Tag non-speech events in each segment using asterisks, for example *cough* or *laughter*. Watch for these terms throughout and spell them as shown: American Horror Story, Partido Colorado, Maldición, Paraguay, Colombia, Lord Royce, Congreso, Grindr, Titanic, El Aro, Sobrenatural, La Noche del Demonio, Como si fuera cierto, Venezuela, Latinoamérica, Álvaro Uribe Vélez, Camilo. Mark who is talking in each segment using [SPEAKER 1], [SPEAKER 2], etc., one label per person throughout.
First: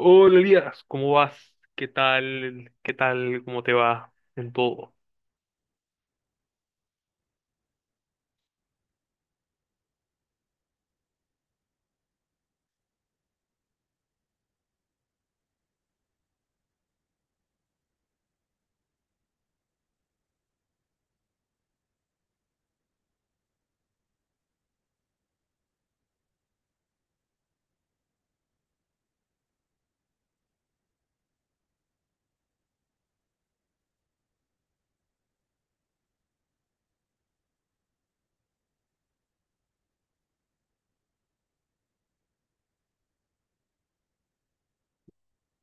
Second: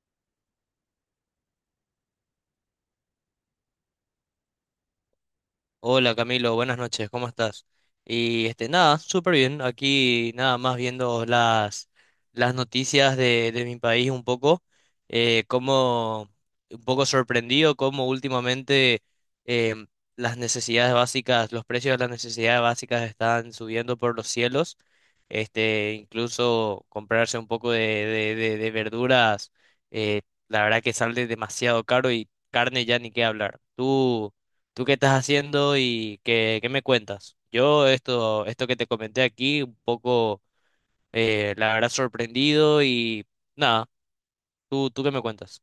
[SPEAKER 1] Hola Elías, ¿cómo vas? ¿Qué tal? ¿Qué tal? ¿Cómo te va en todo?
[SPEAKER 2] Hola Camilo, buenas noches, ¿cómo estás? Y este, nada, súper bien, aquí nada más viendo las noticias de mi país un poco, como un poco sorprendido cómo últimamente em, las necesidades básicas, los precios de las necesidades básicas están subiendo por los cielos, este, incluso comprarse un poco de verduras, eh, la verdad que sale demasiado caro y carne ya ni qué hablar. ¿Tú? ¿Tú qué estás haciendo y qué me cuentas? Esto que te comenté aquí, un poco, la verdad, sorprendido y nada, tú qué me cuentas?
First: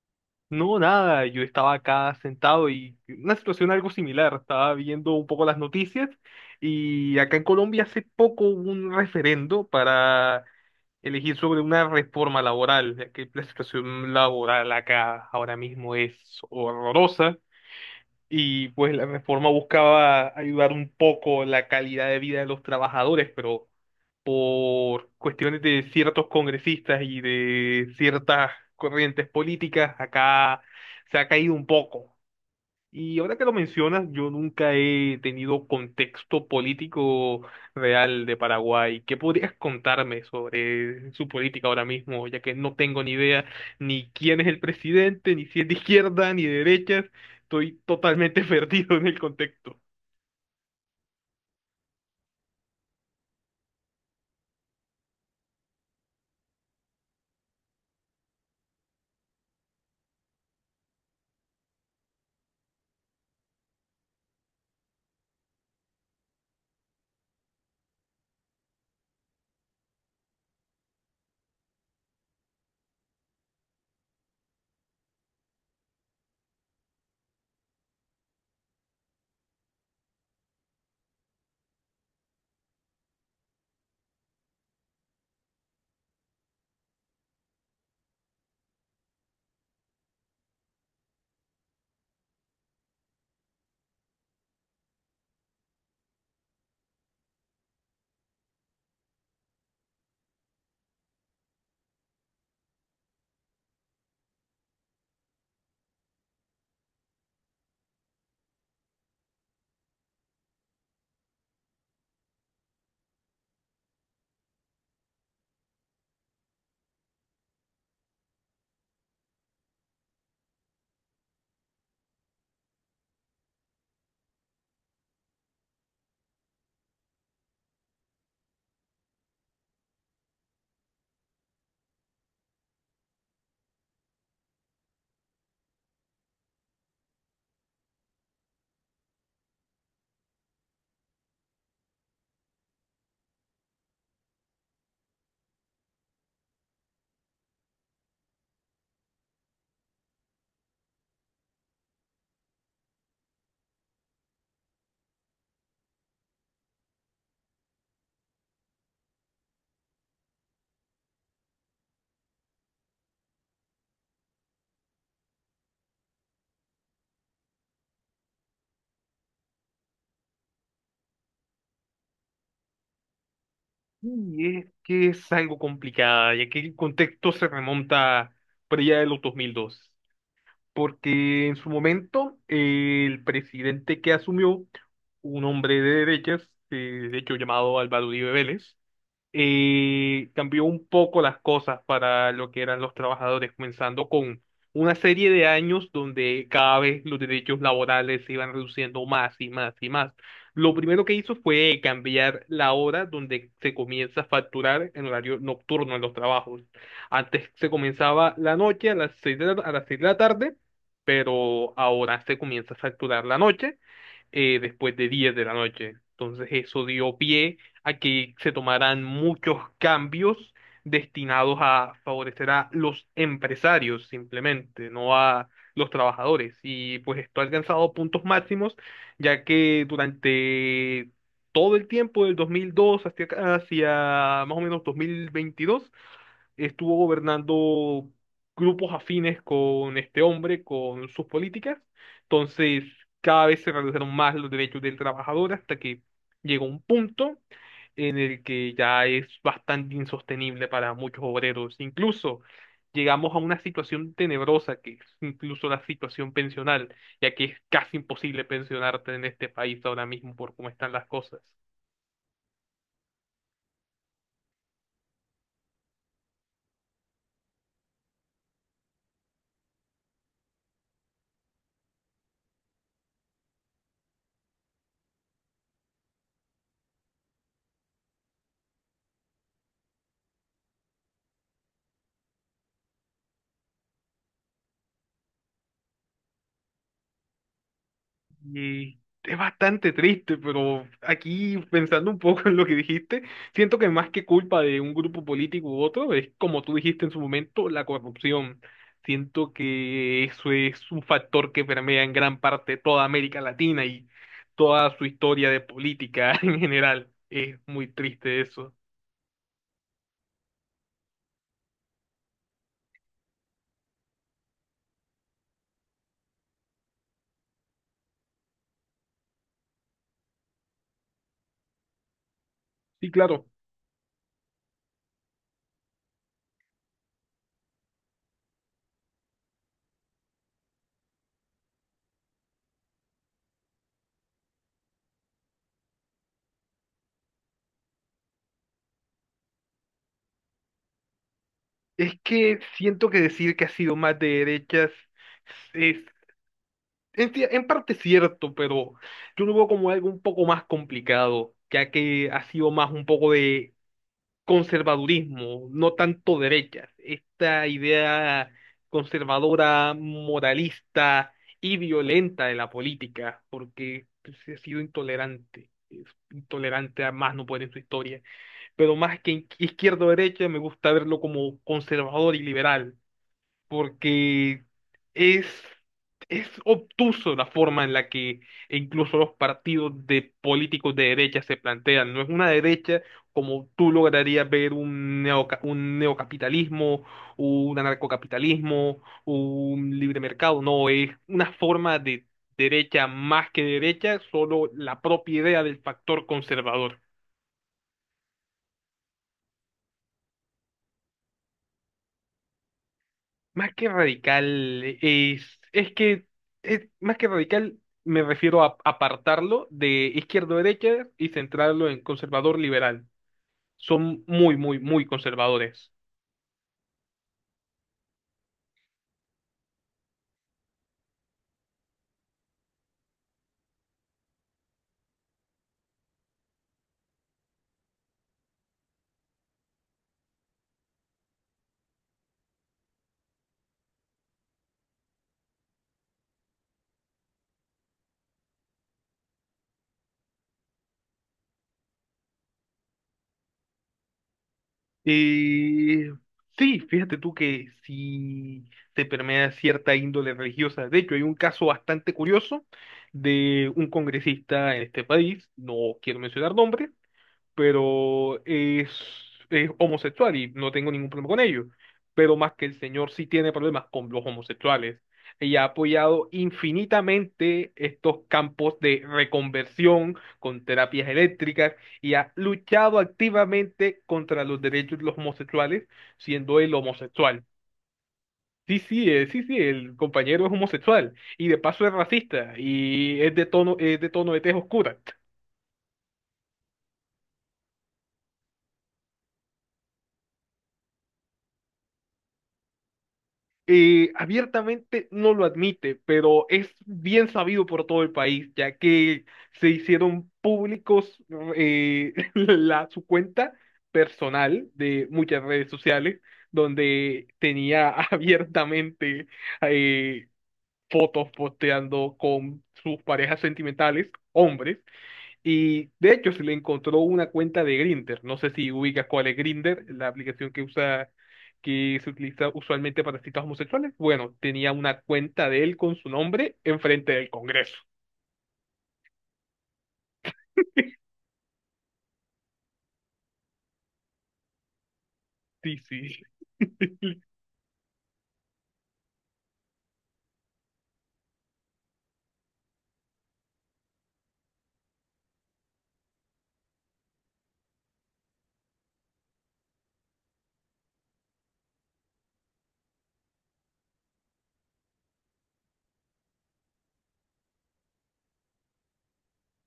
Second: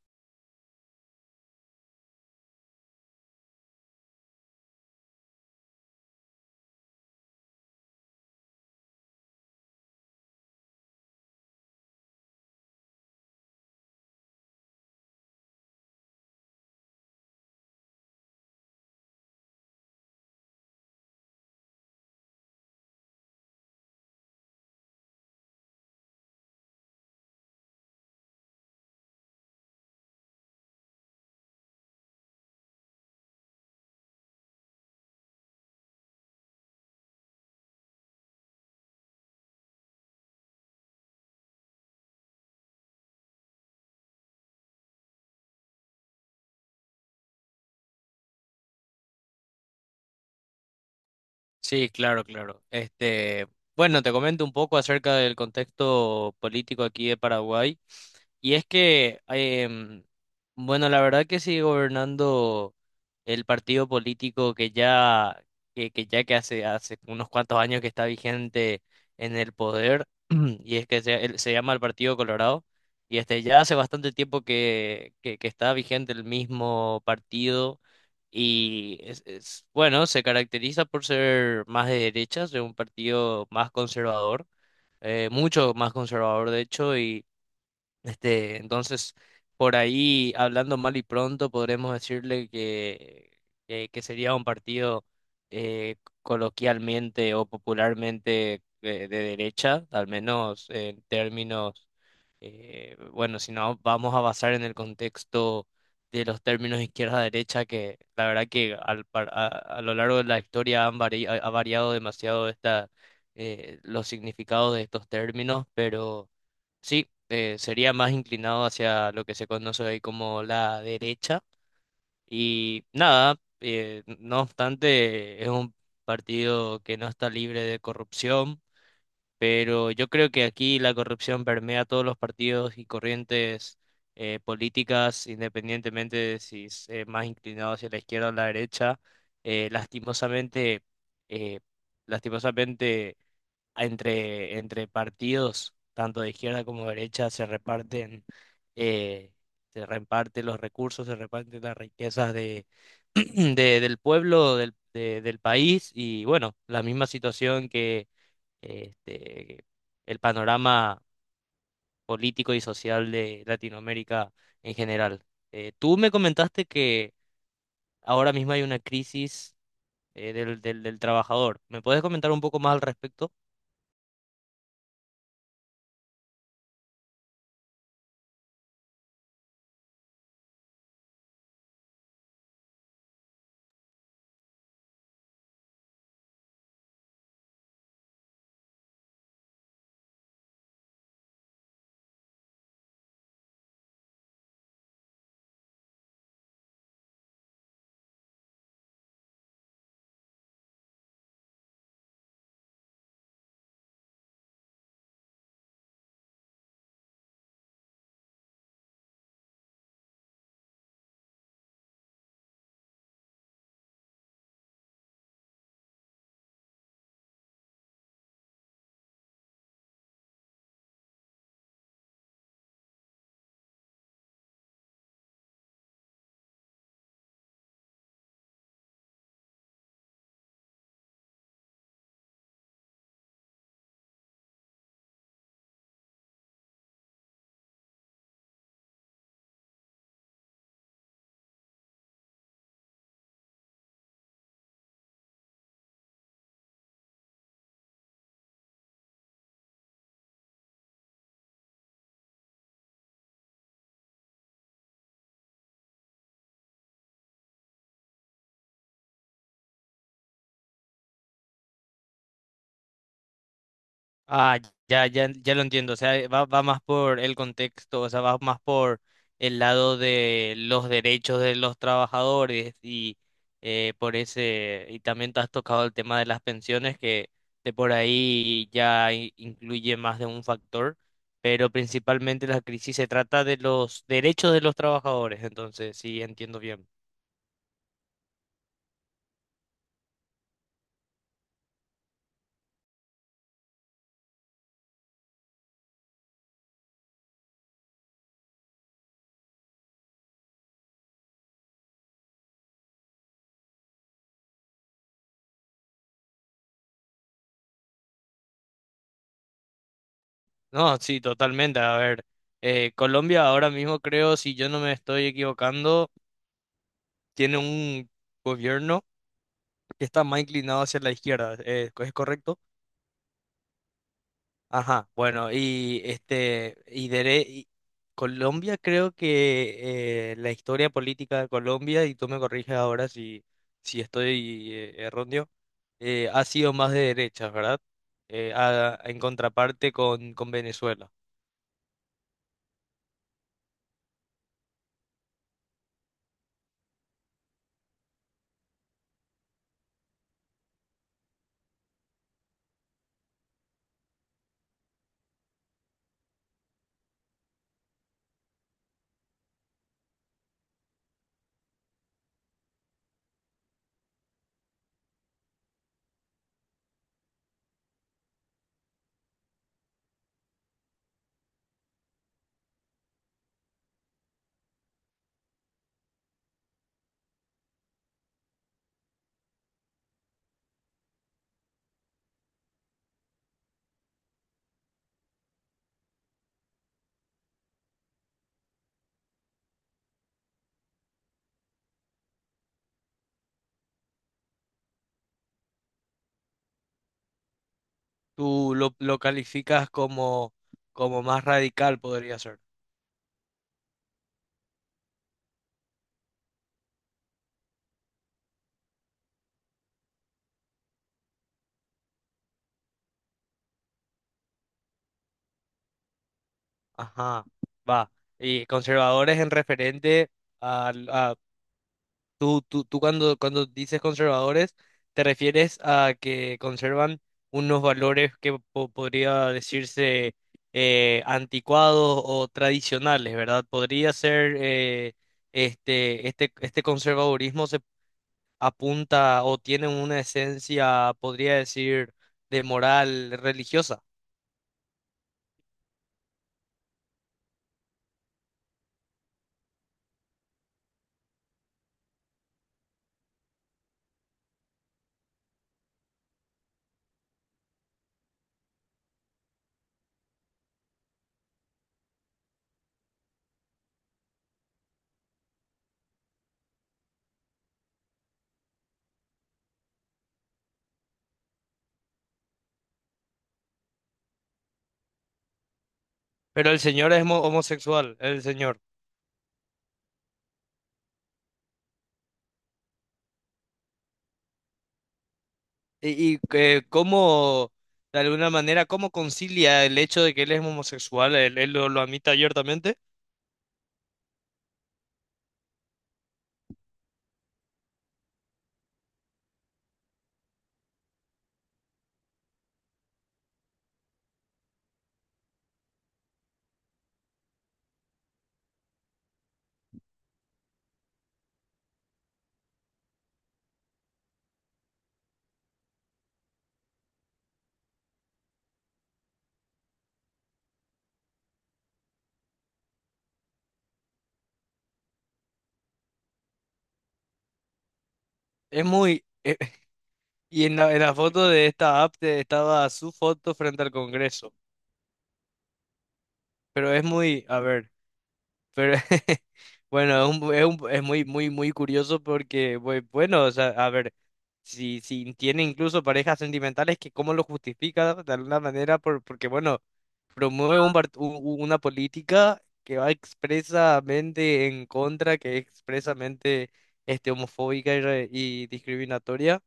[SPEAKER 1] No, nada, yo estaba acá sentado y una situación algo similar. Estaba viendo un poco las noticias y acá en Colombia hace poco hubo un referendo para elegir sobre una reforma laboral, ya que la situación laboral acá ahora mismo es horrorosa y pues la reforma buscaba ayudar un poco la calidad de vida de los trabajadores, pero por cuestiones de ciertos congresistas y de ciertas corrientes políticas, acá se ha caído un poco. Y ahora que lo mencionas, yo nunca he tenido contexto político real de Paraguay. ¿Qué podrías contarme sobre su política ahora mismo? Ya que no tengo ni idea ni quién es el presidente, ni si es de izquierda, ni de derecha. Estoy totalmente *laughs* perdido en el contexto.
[SPEAKER 2] Sí, claro, claro. Este, bueno, te comento un poco acerca del contexto político aquí de Paraguay. Y es que, bueno, la verdad que sigue gobernando el partido político que hace unos cuantos años que está vigente en el poder *clears throat* y es que se llama el Partido Colorado y este ya hace bastante tiempo que está vigente el mismo partido. Y bueno, se caracteriza por ser más de derechas, de un partido más conservador, mucho más conservador de hecho, y este, entonces por ahí, hablando mal y pronto, podremos decirle que sería un partido eh, coloquialmente o popularmente de derecha, al menos en términos bueno, si no, vamos a basar en el contexto de los términos izquierda-derecha, que la verdad que a lo largo de la historia han vari- ha ha variado demasiado esta, los significados de estos términos, pero sí, sería más inclinado hacia lo que se conoce hoy como la derecha. Y nada, no obstante, es un partido que no está libre de corrupción, pero yo creo que aquí la corrupción permea todos los partidos y corrientes políticas, independientemente de si es más inclinado hacia la izquierda o la derecha. Lastimosamente, eh, lastimosamente entre partidos, tanto de izquierda como derecha, eh, se reparten los recursos, se reparten las riquezas de, *clears throat* del pueblo, del país, y bueno, la misma situación este, el panorama político y social de Latinoamérica en general. Tú me comentaste que ahora mismo hay una crisis del trabajador. ¿Me puedes comentar un poco más al respecto?
[SPEAKER 1] Y es que es algo complicada, ya que el contexto se remonta para allá de los 2002, porque en su momento el presidente que asumió, un hombre de derechas, de hecho llamado Álvaro Uribe Vélez, cambió un poco las cosas para lo que eran los trabajadores, comenzando con una serie de años donde cada vez los derechos laborales se iban reduciendo más y más y más. Lo primero que hizo fue cambiar la hora donde se comienza a facturar en horario nocturno en los trabajos. Antes se comenzaba la noche a las seis de la- a las seis de la tarde, pero ahora se comienza a facturar la noche después de 10 de la noche. Entonces eso dio pie a que se tomaran muchos cambios destinados a favorecer a los empresarios simplemente, no a los trabajadores. Y pues esto ha alcanzado puntos máximos, ya que durante todo el tiempo del 2002 hasta acá- hacia más o menos 2022, estuvo gobernando grupos afines con este hombre, con sus políticas. Entonces, cada vez se redujeron más los derechos del trabajador hasta que llegó un punto en el que ya es bastante insostenible para muchos obreros. Incluso llegamos a una situación tenebrosa que es incluso la situación pensional, ya que es casi imposible pensionarte en este país ahora mismo por cómo están las cosas.
[SPEAKER 2] Ah, ya, ya, ya lo entiendo. O sea, va más por el contexto, o sea, va más por el lado de los derechos de los trabajadores y por ese, y también te has tocado el tema de las pensiones, que de por ahí incluye más de un factor, pero principalmente la crisis se trata de los derechos de los trabajadores, entonces sí, entiendo bien.
[SPEAKER 1] Y es bastante triste, pero aquí pensando un poco en lo que dijiste, siento que más que culpa de un grupo político u otro, es como tú dijiste en su momento, la corrupción. Siento que eso es un factor que permea en gran parte toda América Latina y toda su historia de política *laughs* en general. Es muy triste eso.
[SPEAKER 2] No, sí, totalmente. A ver, Colombia ahora mismo creo, si yo no me estoy equivocando, tiene un gobierno que está más inclinado hacia la izquierda, ¿es correcto?
[SPEAKER 1] Sí, claro.
[SPEAKER 2] Ajá, bueno, y este, Colombia creo que la historia política de Colombia, y tú me corriges ahora si, si estoy erróneo, ha sido más de derechas, ¿verdad? En contraparte con Venezuela.
[SPEAKER 1] Es que siento que decir que ha sido más de derechas en, cier- en parte cierto, pero yo lo veo como algo un poco más complicado, ya que ha sido más un poco de conservadurismo, no tanto derechas. Esta idea conservadora, moralista y violenta de la política, porque se ha sido intolerante, es intolerante a más no poder en su historia. Pero más que izquierda o derecha, me gusta verlo como conservador y liberal porque es, es obtuso la forma en la que incluso los partidos de políticos de derecha se plantean. No es una derecha como tú lograrías ver un neoca- un neocapitalismo, un anarcocapitalismo, un libre mercado. No, es una forma de derecha más que derecha, solo la propia idea del factor conservador.
[SPEAKER 2] Lo calificas como, como más radical, podría ser.
[SPEAKER 1] Más que radical, más que radical, me refiero a apartarlo de izquierdo-derecha y centrarlo en conservador-liberal. Son muy, muy, muy conservadores.
[SPEAKER 2] Ajá, va. Y conservadores en referente a, tú cuando dices conservadores, te refieres a que conservan unos valores que podría decirse anticuados o tradicionales, ¿verdad? Podría ser este conservadurismo se apunta o tiene una esencia, podría decir, de moral religiosa.
[SPEAKER 1] Y sí, fíjate tú que sí se permea cierta índole religiosa. De hecho, hay un caso bastante curioso de un congresista en este país, no quiero mencionar nombres, pero es, es homosexual y no tengo ningún problema con ello. Pero más que el señor sí tiene problemas con los homosexuales y ha apoyado infinitamente estos campos de reconversión con terapias eléctricas y ha luchado activamente contra los derechos de los homosexuales, siendo
[SPEAKER 2] Pero
[SPEAKER 1] él
[SPEAKER 2] el señor es
[SPEAKER 1] homosexual.
[SPEAKER 2] homosexual, el
[SPEAKER 1] Sí,
[SPEAKER 2] señor.
[SPEAKER 1] sí, sí, sí, el compañero es homosexual y de paso es racista y es de tono de tez oscura.
[SPEAKER 2] Cómo, de alguna manera, ¿cómo concilia el hecho de que él es homosexual? Él, lo admite abiertamente.
[SPEAKER 1] Abiertamente no lo admite, pero es bien sabido por todo el país, ya que se hicieron públicos *laughs* su cuenta personal de muchas redes sociales, donde tenía *laughs* abiertamente eh, fotos posteando con sus parejas sentimentales, hombres, y de hecho se le encontró una cuenta de Grindr. No sé si ubicas cuál es Grindr, la aplicación que usa, que se utiliza usualmente para citas homosexuales. Bueno, tenía una cuenta de él con su nombre enfrente del Congreso.
[SPEAKER 2] Es muy... *laughs* y en en la
[SPEAKER 1] *laughs*
[SPEAKER 2] foto de esta app estaba su foto frente al Congreso,
[SPEAKER 1] Sí, sí.
[SPEAKER 2] pero es muy... A ver. Pero *laughs* bueno, es muy, muy, muy curioso porque, bueno, o sea, a ver, si, si tiene incluso parejas sentimentales, que cómo lo justifica de alguna manera, porque, bueno, promueve un part- u- u- una política que va expresamente en contra, que es expresamente este, homofóbica y discriminatoria,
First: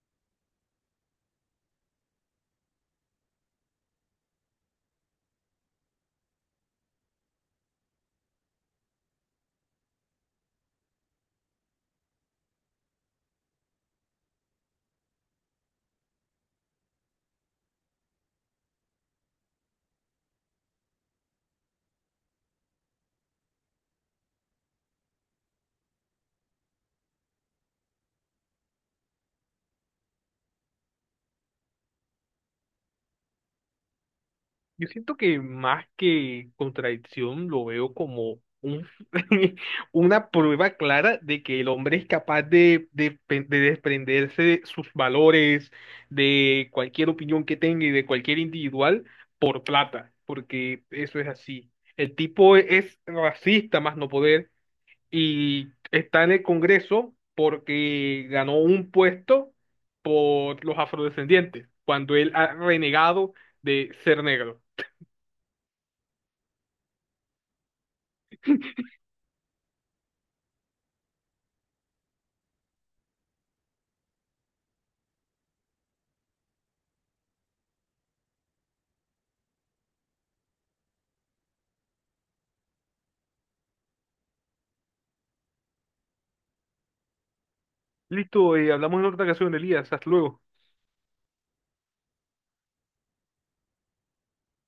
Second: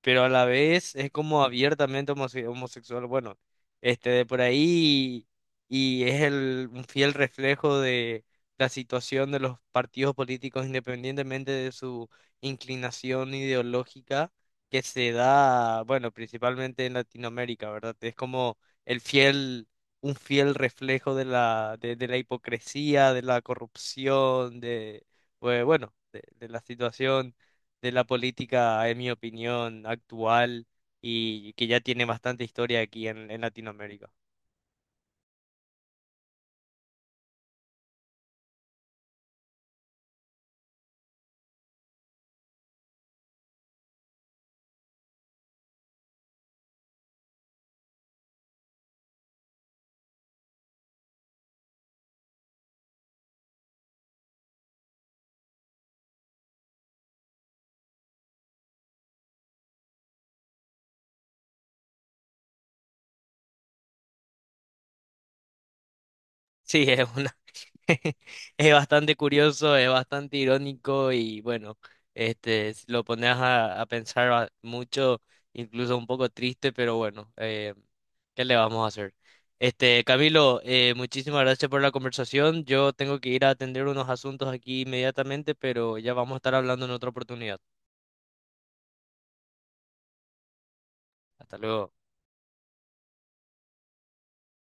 [SPEAKER 2] pero a la vez es como abiertamente homosexual. Bueno, este de por ahí y es un fiel reflejo de la situación de los partidos políticos, independientemente de su inclinación ideológica, que se da, bueno, principalmente en Latinoamérica, ¿verdad? Es como el fiel, un fiel reflejo de la hipocresía, de la corrupción, de, bueno, de la situación de la política, en mi opinión, actual, y que ya tiene bastante historia aquí en Latinoamérica.
[SPEAKER 1] Yo siento que más que contradicción lo veo como *laughs* una prueba clara de que el hombre es capaz de desprenderse de sus valores, de cualquier opinión que tenga y de cualquier individual por plata, porque eso es así. El tipo es racista más no poder y está en el Congreso porque ganó un puesto por los afrodescendientes, cuando él ha renegado de ser negro.
[SPEAKER 2] Sí, es una... *laughs* es bastante curioso, es bastante irónico y bueno, este, si lo pones a pensar mucho, incluso un poco triste, pero bueno, ¿qué le vamos a hacer? Este, Camilo, muchísimas gracias por la conversación. Yo tengo que ir a atender unos asuntos aquí inmediatamente, pero ya vamos a estar hablando en otra oportunidad.
[SPEAKER 1] Listo, hablamos en otra ocasión, Elías. Hasta luego.
[SPEAKER 2] Hasta luego.